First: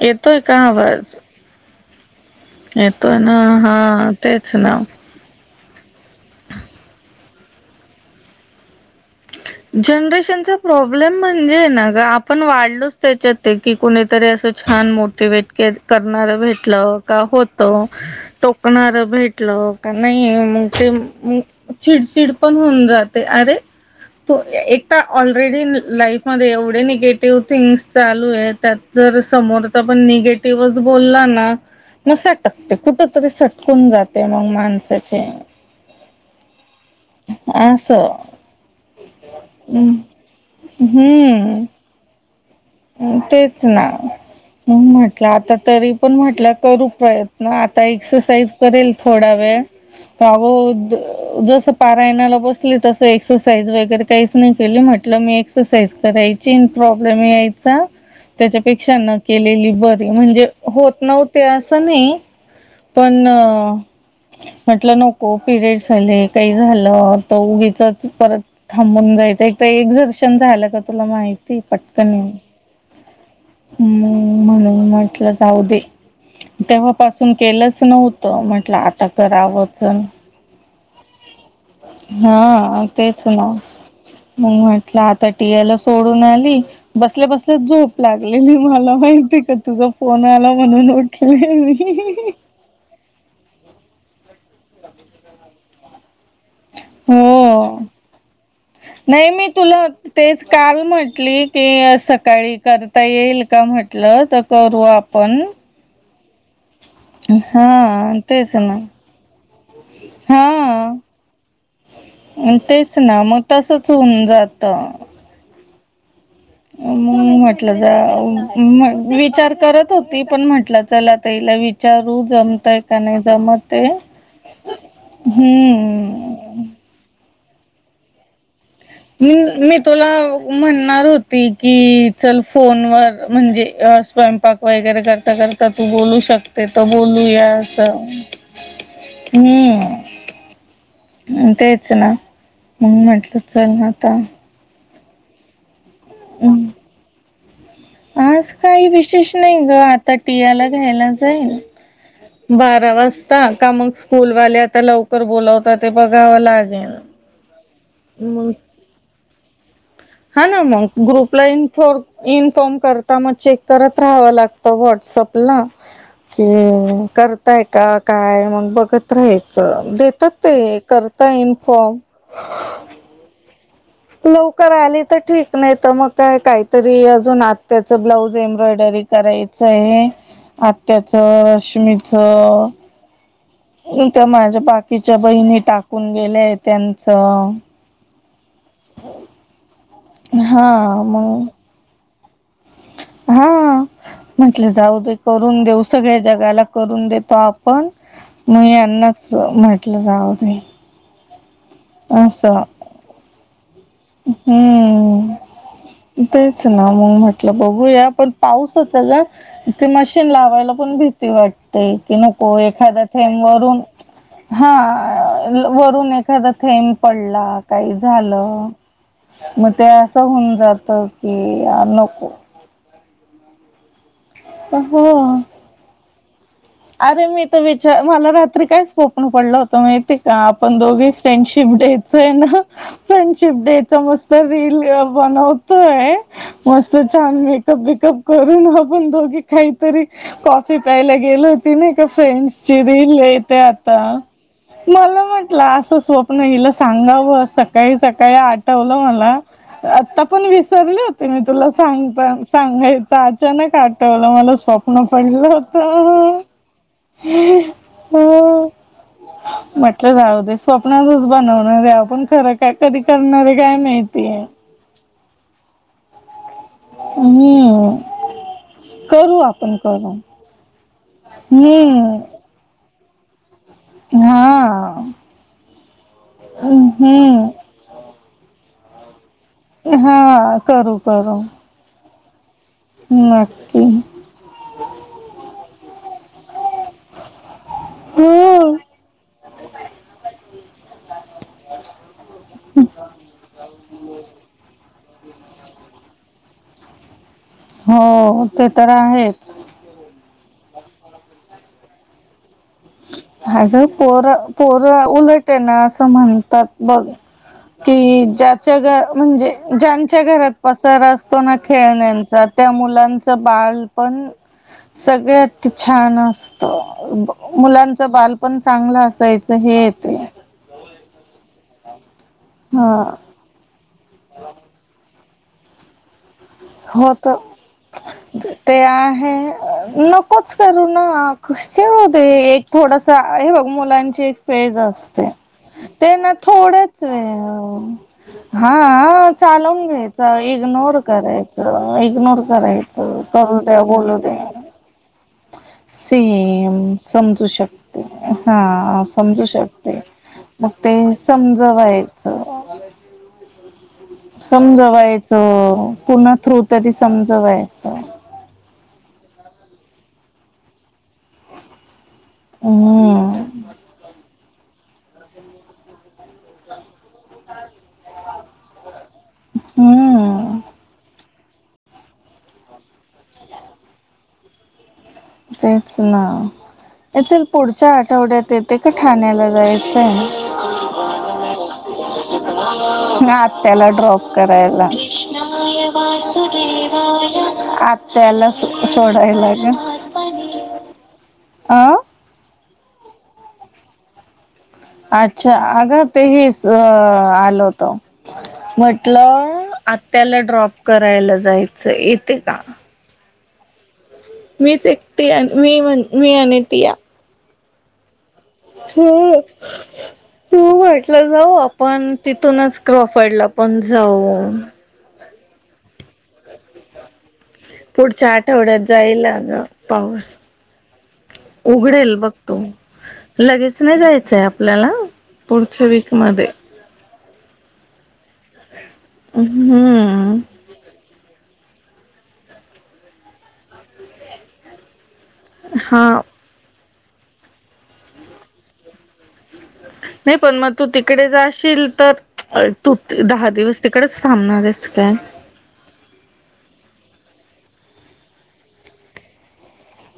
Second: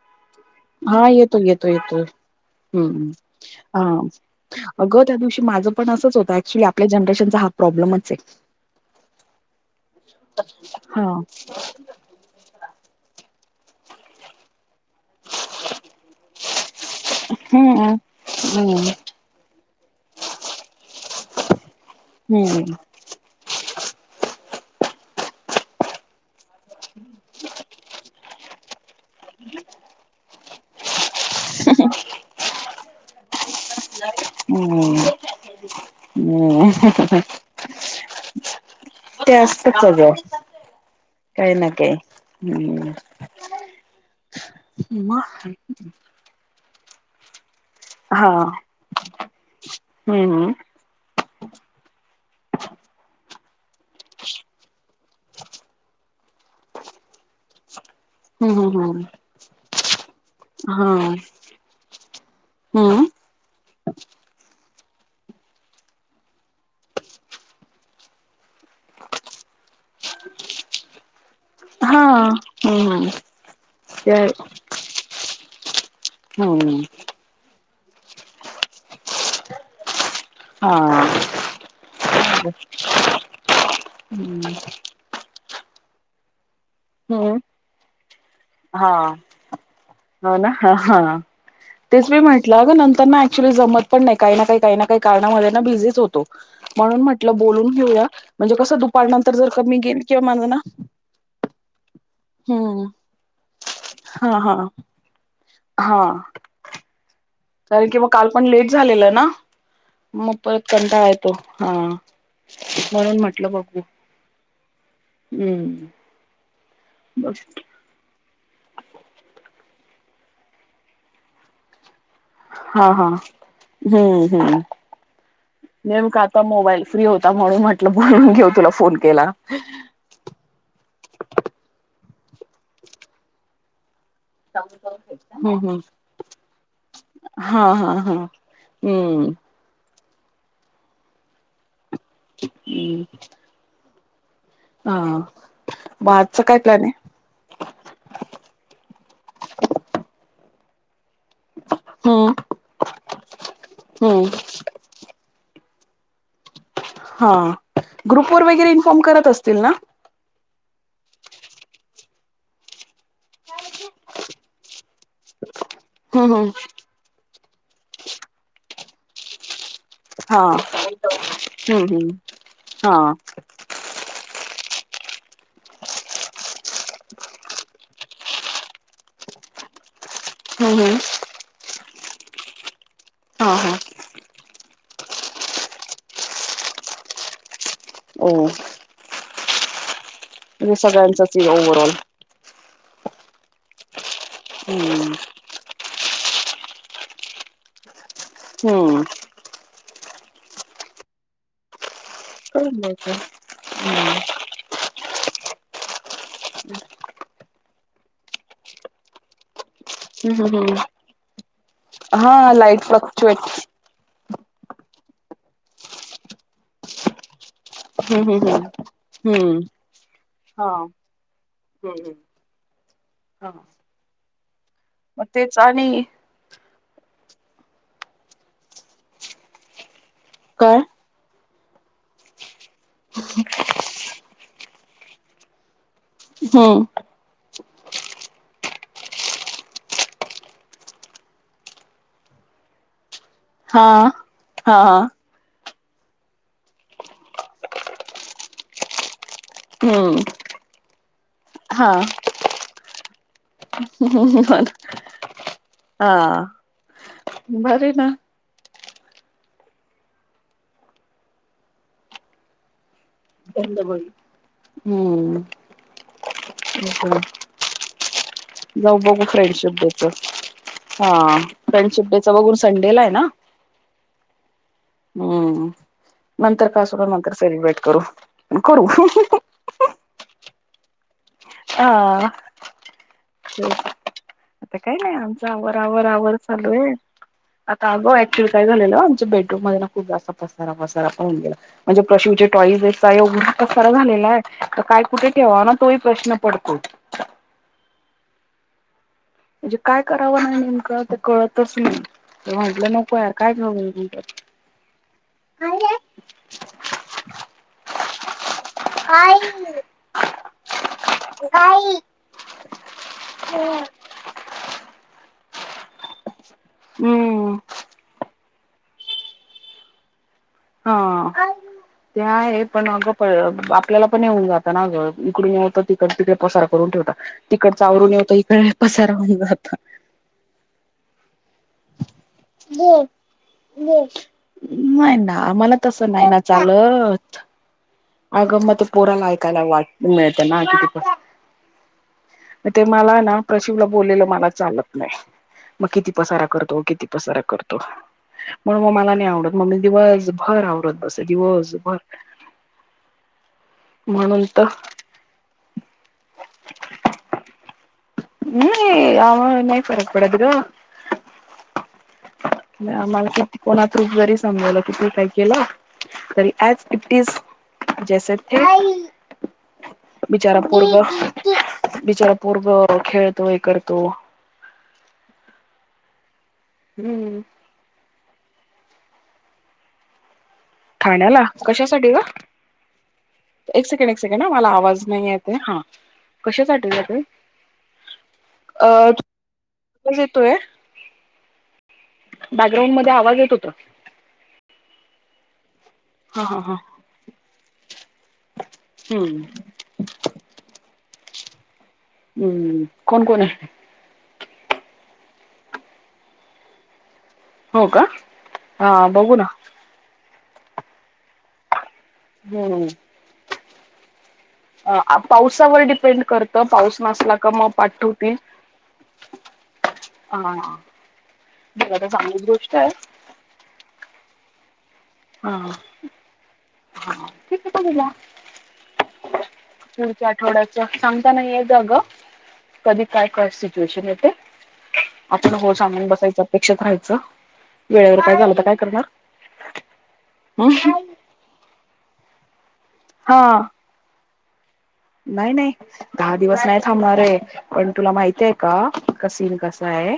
येतोय का हा आवाज येतो, येतो, येतोय. हम्म, येतोय ना हा तेच ना अग त्या दिवशी माझं पण असंच होत ऍक्च्युली आपल्या जनरेशनचा हा प्रॉब्मच आहे. जनरेशनचा हा प्रॉब्लेम म्हणजे ना ग आप पण वाढलोच त्याच्यात ते की कुणीतरी असं छान मो मोटिवेट करणार भेटलं का होत हम्म हम्म टोकणार भेट म्हटलं का नाही मग ते चिडचिड पण हम्म होऊन जाते अरे तो एक तर ऑलरेडी लाईफमध्ये एवढे निगेटिव्ह थिंग्स चालू आहे त्यात जर समोरचा पण निगेटिव्हच बोलला ना तर सटकते कुठ तरी सट सटकुन जाते मग हम्म माणसाचे हम्म [inaudible] अस. ते असतच अग काही ना हम्म काही हम्म. तेच ना मग म म्हटलं आता तरी पण म्हटलं करू प्रयत्न. मग आता हा एक्सरसाईज करेल थोडा वेळ हम्म अग जस पारायणाला बसली तस एक्सरसाईज वगैरे काहीच नाही केली म्हटलं मी एसरसाइज करायची अन प्रॉब्लेम यायचा हम्म त्याच्यापेक्षा हम्म न केलेली बरी म्हणजे हा होत नव्हते असं नाही हम्म पण म्हटलं नको पिरियड्स झाले काही झालं तर उगीचच परत थांबून जायचं एक तर एक झर्शन झालं का तुला माहिती हा, पटकन येऊन हम्म. ते मग म्हणून म्हटलं जाऊ दे हम्म तेव्हापासून केलंच नव्हतं म्हंटलं आता करावंचण हा हा तेच ना हम्म मग वाट म्हटल आता टीयाला सोडून आली बसल्या हम्म बस झोप लागलेली हा मला माहिती का तुझा फोन हो आला म्हणून ओठले मी. म्हटल अग नंतर ना ऍक्च्युली जमत पण नाही काही ना, काही ना, काही कारणामध्ये ना बिझीच होतो. म्हणून म्हटलं बोलून हो घेऊया म्हणजे कसं नाही दुपारनंतर जर का मी तुला गेल किंवा तेच माला ना काल म्हटली की सकाळी हम्म करता येईल का म्हंटलं हा तर हा करू आपण. हा तरी कि मग हा काल पण तेच लेट ना झालेलं ना? मग परत हा कंठाळा येतो, हा. तेच म्हणून ना मग म्हटलं बघू तसच होऊन जात. हम्म. म्हणून म्हटलं अ विचार करत होती पण म्हटलं चला आता ईला विचारू जम तय हा का हा नाही जमते, हम्म हम्म नेमका हम्म. आता मोबाईल फ्री होता म्हणून म्हटलं बोलून घेऊ तुला फोन केला हम मी प [unintelligible] तुला म्हणणार होती की चल फोनवर म्हणजे स्वयं पाक वगैरे करता, हम्म करता हम्म तू बोलू शकते त बोलूया हा अस. हा हा हम्म हम्म. हम. तेच ना. हम्म म्हणून म्हटलं चल आता. हा. म आजच काय हम्म. प्लॅन आहे? आज काही विशेष नाही ग. आता टीयाला घ्यायला- -चय हम्म बारा वाजता. का मग हम्म स्कूलवाले आता लव- -कर बोलावता ते बघावं लागेल. हां. ग्रुप वर वगैरे इन्फॉर्म करत असतील ना? हा ना मग, ग्रुपला इन्फॉर्म - इन्फॉर्म करता. मग चेक करत राहावं लागतं व्हॉट्सअप. ना हम्म कि हम्म करताय का काय मग बघत राहायचं. देतात हा. ते. करता इन्फॉर्म हां. लवकर आली तर ठीक. नाही तर मग काय काहीतरी अजून आत्याचं ब्लाऊज एम्ब्रॉयडरी- करायचं आहे. हम्म हम्म आत्याचं, रश्मीच- हां. हां. इथे माझ्या बाकीच्या बहिणी टाकून गेल्याय त्यांचं. हो. हा. मग- ओव्हर ऑल. हां. म्हटलं जाऊ हम्म दे करून देऊ. सगळ्या जगाला करून देतो आपण. म हम्म. यान्नाच म्हटलं जाऊ दे. अस. लवकर. हम्म. तेच ना. मग म्हटलं बघूया. पाऊसच ए ग. ते मशीन हम्म हम्म लावायला हम्म पण भीती वाटते. की हा नको लाईट एखादा फ्लक्च्युएट थेंब वरून- हां. वरून एखादा थेंब पडला काही हम्म हम्म हम्म झालं- हम्म. म ते असं होऊन हा जात की नको. हा. अहो. म तेच आणि- अरे मी तर विचार, मला रात्री काय स्वप्न पडलं होतं माहितीे का? काय आपण दोघी फ्रेंडशिप डेेत- - च ए ना, फ्रेंडशिप डेचा मस्त रील बनवतोय- हम्म मस्त- छान मेकअप बिकप करून आपण दोघी काहीतरी कॉफी प्यायला गेलो. ते नाही का फ्रेंडची रिल येते हा. आता. हा मला म्हटलं अस स्व- -प्न हिला सांगावं. सकाळी सकाळी आठवलं मला. हम्म आत्ता पण विसरले होते मी. तुला हा सांगता सांगायचं. अचानक आठवलं मला स्व- -प्न पडलं होत. बरी ना. म्हटलं जाऊ दे. स्वप्नातच बनवणार ए आपण खर- काय कधी करणारे काय माहिती? हम्म. [unintelligible] हम्म जाऊ बघू करू आपण फ्रेंडशिप डे च. करू हां. फ्रेंडशिप डेच हम्म बघू संडेला ए ना? हां. हम्म नंतर [inaudible] नंतर सेलिब्रेट करू करू. हा करू करू. हा. नक्की. आता काय नाही आमचं आव आवर आवर चालू आहे. आता अग ऍक्च्युली काय हो झालेलं आमच्या बेडरूम मध्ये ना खूप जास्त पसार पसा सार म्हणजे टाॅईजचा एंवढा पसारा झालेला आहे काय, कुठे ठेवाव ना तो ही प्रशन पडतो. हो ते तर आहेच. म्हणजे काय करावं ना नेमकं ते कळतच नाही. तर म्हटलं नको यार काय अगं ठेवू पोर पोरं उलट आहे ना असं म्हणतात बघ, कि ज्याच्या घर म्हणजे ज्यांच्या घरात पसार असतो ना खेळण्या त्या मुलांच बाळ, पण सगळ्यात छान असत. हम्म मुलांच बाल पण चांगलं असायचं हे येतंय. हा ते आहं पण हा अग प बा आपल्याला पण येऊन जात ना गं इकडून तिकडच तिकडे पसार, ठेव होत तिकड आवरू येतो इकडे पसारा होवून जात. पच करू ना आख खेळूदे एक थोडस हे बघ मुलांची एक फेज नाही असते. ना मला तसं ते नाही ना थोडंच वे चालत अगं मग ते पोराला हा ऐकायला वाट चालून घ्यायच मिळते ना इग्नोर किती पण करा इग्नोर ते करायचं मला ना करू द्या प्रशिवला बोलू बोललेलं द्या. मला चालत नाही मग किती पसारा करतो सेम किती पसारा समजू करतो शकते. म्हणून मग हा मला नाही समजू आवडत मग मी शकते दिवसभर म आवरत ते बसे दिवसभर समजवायचं. म्हणून तर समजवायचं पुन्हा थ्रू तरी समजवायचं. नाई आम्हाला नाही फरक पडत गं. हम्म आम्हाला, कोणातून जरी समजलं की तू काही केलं तरी ऑज इटीज, जैसे थे हम्म बिचारा पोरगं. बिचारा पोरगं खेळतो हे करतो. तेच ना हम्म यचल पुढच्या आ तेवढ्यात येते का ठाण्याला जायचंय, ठाण्याला कशासाठी ग एक आत्याला सेकंड एक ड्रॉप सेकंड मला करायला. आवाज नाही येते हा कशासाठी जाते आत्याला अ आवाज सोडायला गं. पणी. येतोय बॅकग्राउंड मध्ये आवाज येत होता. अच्छा अगं हा हा तेहेच हा अ आल होत. हम्म म्हटलं आत्याला ड्रॉप करायला जायचं आहं येते का? हम्म कोण कोण आहं? मीच एकटी मी म्हण मी आणि टीया. हो का हा बघू हो ना. तू वाटलं जाऊ आपण तिथूनच हम्म क्रॉफर्डला पण जाऊ. पावसावर डिपेंड करत पाऊस नसला त पुढच्या आठवड्यात जाईल अ गं पाऊस. हा बघा तर उघडेल चांगलीच बघतो गोष्ट आहे लगेच नाही जायचय आपल्याला. हां पुढच्या वीक मध्ये पुढच्या हम्म आठवड्यात. सांगता नाही येत अग कधी काय सिच्युएशन येते. आपण हो सांगून हा बसायच अपेक्षीत राहायच वेळेवर काय झाल तर काय करणार? नाही पण मग तू तिकडे जाशील तर तू दहा हा दिवस. तिकडच थांबणारय काय? नाही नाही दहा दिवस नाही थांबणार आहे पण तुला माहिते का कसन कस आहे.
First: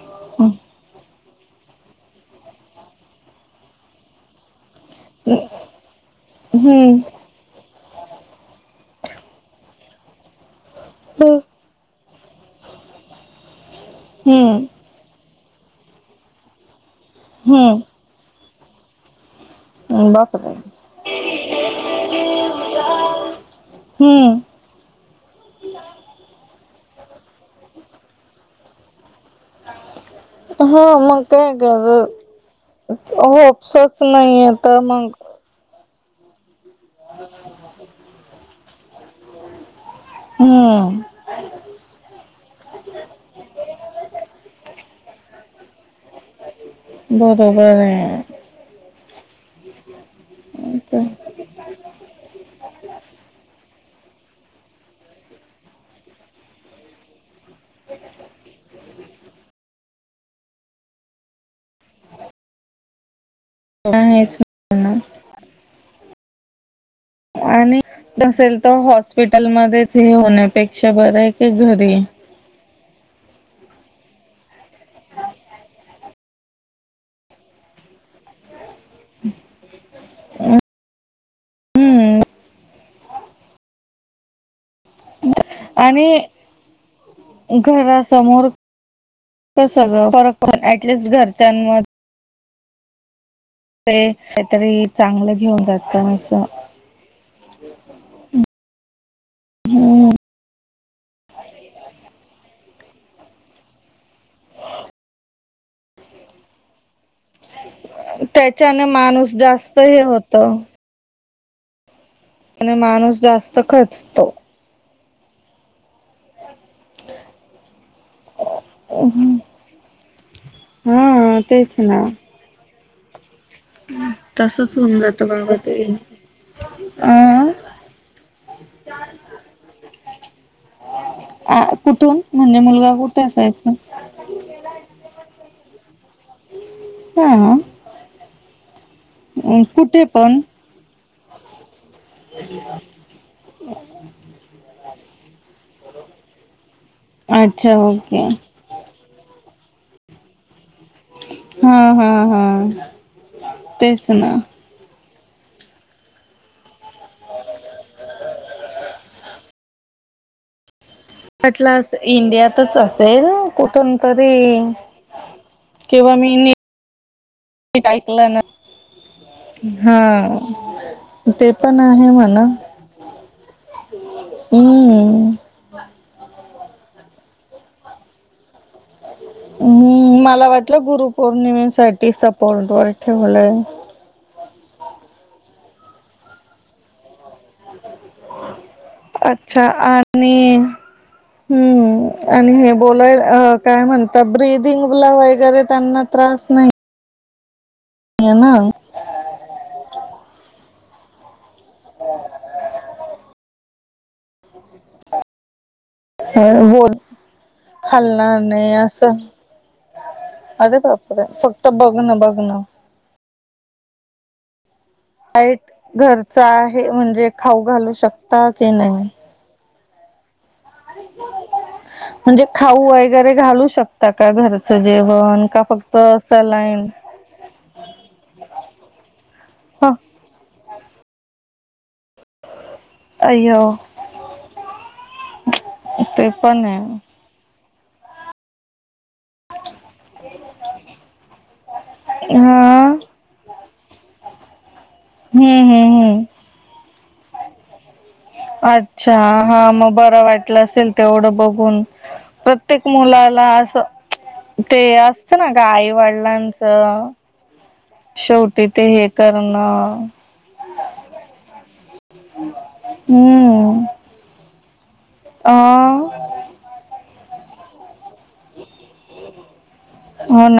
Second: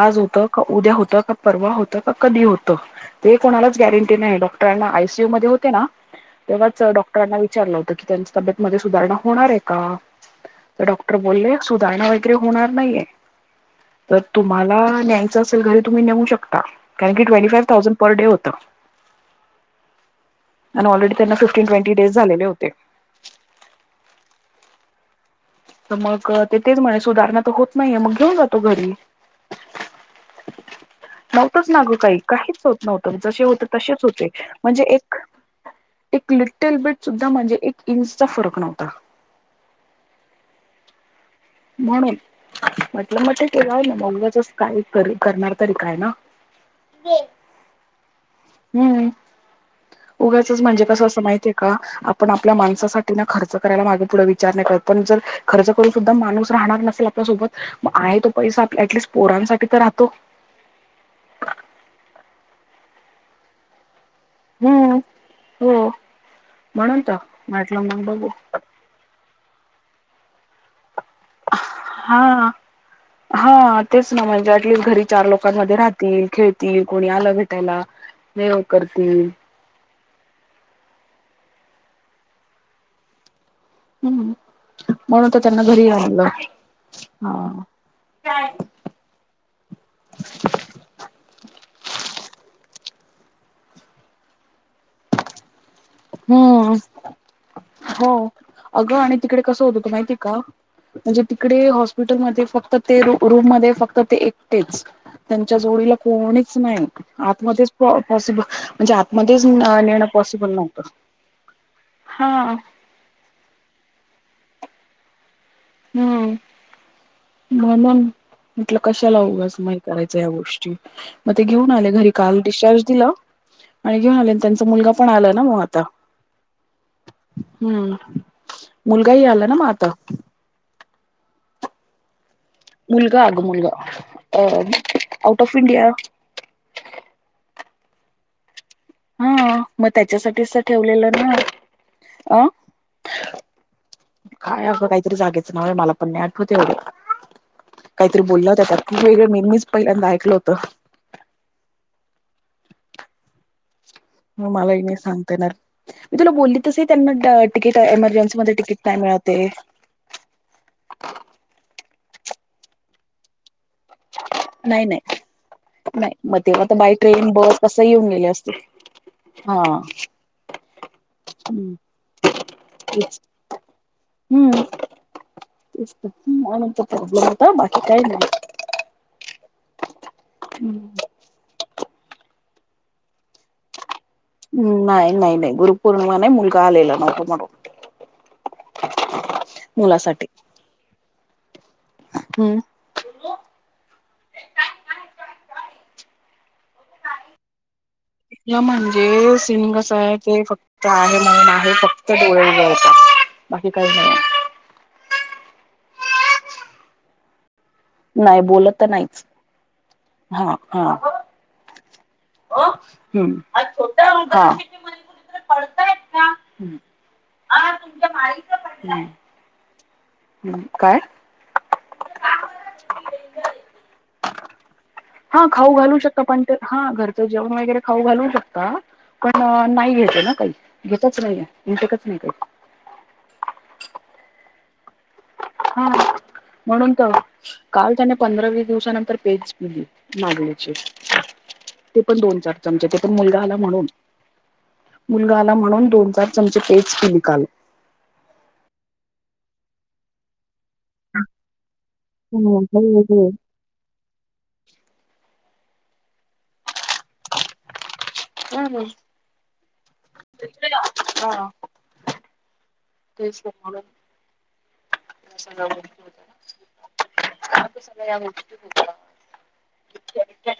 आज होत का उद्या होत का पारवा होत का कधी होत ते कोणालाच गॅरंटी नाही डॉक्टरांना आय सी यू मध्ये होते ना तेव्हाच हम्म डॉक्टर ना विचारल होत त्यांची तब्येत मध्येच. सुधारणा होणार आहे का? तर डॉक्टर बोलले सुधारणा सुधारणा होणार नाहीय जर हम्म तुम्हाला न्यायच असेल घरी तुम्ही नेऊ शकता. कारण की twenty five hmm thousand per day होत. ट्वेंटी डेज झालेले होते हम्म मग ते तेच म्हणे सुधारणा तर होत नाहीये मग घेऊन जातो घरी. हो मग. नव्हतच ना ग काही काहीच होत नव्हत जसे होते तसेच होपसच होते नाहीय तर म्हणजे मग एक एक लिटल बिट सुद्धा म्हणजे एक इंच चा फरक नव्हता. हम्म म्हणून म्हटल मग केलय ना उगचच काही करणार तरी काय ना बरोबर आहे. हम्म उगाचच म्हणजे कस असत माहितीये का आपण आपल्या माणसासाठी ना खर्च करायला मागे पुढे विचार नाही करत पण जर खर्च करून सुद्धा माणूस राहणार नसेल आपल्यासोबत मग आहे तो पैसा आपल्या ऍटलिस्ट पोरांसाठी तर राहतो. काय अजून हम्म हो म्हणून तर. आणि म्हटलं मग बघू नसेल तर हॉस्पिटलमध्येच हे होण्यापेक्षा बरय हां हा तेच ना म्हणजे ॲटलिस्ट घरी चार लोकांमध्ये राहतील खेळतील कोणी आल भेटायला. जेवण करतील. हम्म म्हणून तर त्यांना घरी आणि आणल. कस ग फरक पडतो ऍटलिस्ट घरच्यांमध्ये ते काहीतरी चांगल घेऊन जातील. हम्म हो अग आणि तिकडे कस होत होत माहितीये का? म्हणजे तिकडे हॉस्पिटलमध्ये फक्त ते रूम मध्ये फक्त ते एकटेच. त्यांच्या जोडीला कोणीच नाही आतमध्येच पॉसिबल त्याच्याने म्हणजे माणूस आतमध्येच जास्त हे नेण होत पॉसिबल आणि नव्हत. माणूस जास्त खचतो. हम्म. म्हणून म्हटल कशाला उगच नाही करायच्या या गोष्टी मग हा ते घेऊन तेच आले ना घरी काल डिस्चार्ज दिला. आणि घेऊन आले, त्यांचा तसच मुलगा होऊन पण जातं आला ना बाबा मग आता. ते अं हम्म, मुलगाही आला ना म आता अं कुठून? म्हणजे मुलगा कुठे असायचा? अं आऊट ऑफ इंडिया हा? हा मग कुठे पण? त्याच्यासाठीच तर ठेवलेलं नं, अं काय असं काईतरी जागेचं नाव मला, मला पण नाई आठवत एवढं, अच्छा काईतरी ओके बोलल्या होत्या त्या [unintelligible] मी मीच पहिल्यांदा ऐकलं होतं. हा हा हा, तेच ना. म मलाही नाई सांगता येणार. मी तुला बोलली तसंही त्यांना ट टिकिट एमर्जन्सी मध्ये टिकीट नाही मिळत ए. वाटलं इंडियातच असेल कुठून तरी नाही नाही नाही किंवा मी मग ली तेव्हा तर बाय ट्रेन बस कसं नीट येऊन गेले ऐकलं ना असते हा ते पण आहे म्हणा, तेच हम्म. [unintelligible] बाकी काय नाई. हम्म, मला वाटलं गुरुपौर्णिमेसाठी सपोर्ट वर ठेवलंय. नाई नाई नाई, गुरुपौर्णिमा नाई, मुलगा आलेला नव्हता म्हणून. अच्छा मुलासाठी आणि हम्म आणि हम्म हे बोलाय काय म्हणता, ब्रिदिंगला वगैरे त्यांना त्रास नई. तिथलं म्हणजे सीन कसा ए, ते फक्त आहे म्हणून आ ते फक्त डोळे हालवता बाकी काई नाई अं [unintelligible] हालणार नाही नाई बोलत तर असं नाहीच हा अरे हा. बापरे, फक्त बघणं बघणं हम्म, हा. [unintelligible] घरचं आहे म्हणजे खाऊ शकता की नाही? काय? म्हणजे खाऊ वगैरे घालू शकता का घरचं जेवण, का फक्त सलाईन? तर जेवण वगैरे खाऊ घालू शकता पण ह नाई घेत ना काई, घेतच नाई. [unintelligible] नाई काई. अय्यो! हा ते पण म्हणून तर, आहे काल त्यांनी पंधरा वीस दिवसानंतर पेज पीली, नाचनीची, ते पण दोन चार चमचे हा तर मुलगा आला म्हणून, मुलगा आला हम्म म्हणून हम्म दोन हम्म चार चमचे पेज पीली काल. अच्छा, हा मग बरं वाटलं असेल. तेवढं बघुन, हम्म प्रत्येक मुलाला आसं ते असतं ना गं आईवडिलांचं शेवटी ते हे करणं चला, हा. तेच म्हणून हम्म. अ [unintelligible] [inaudible] हो होत्या. ना!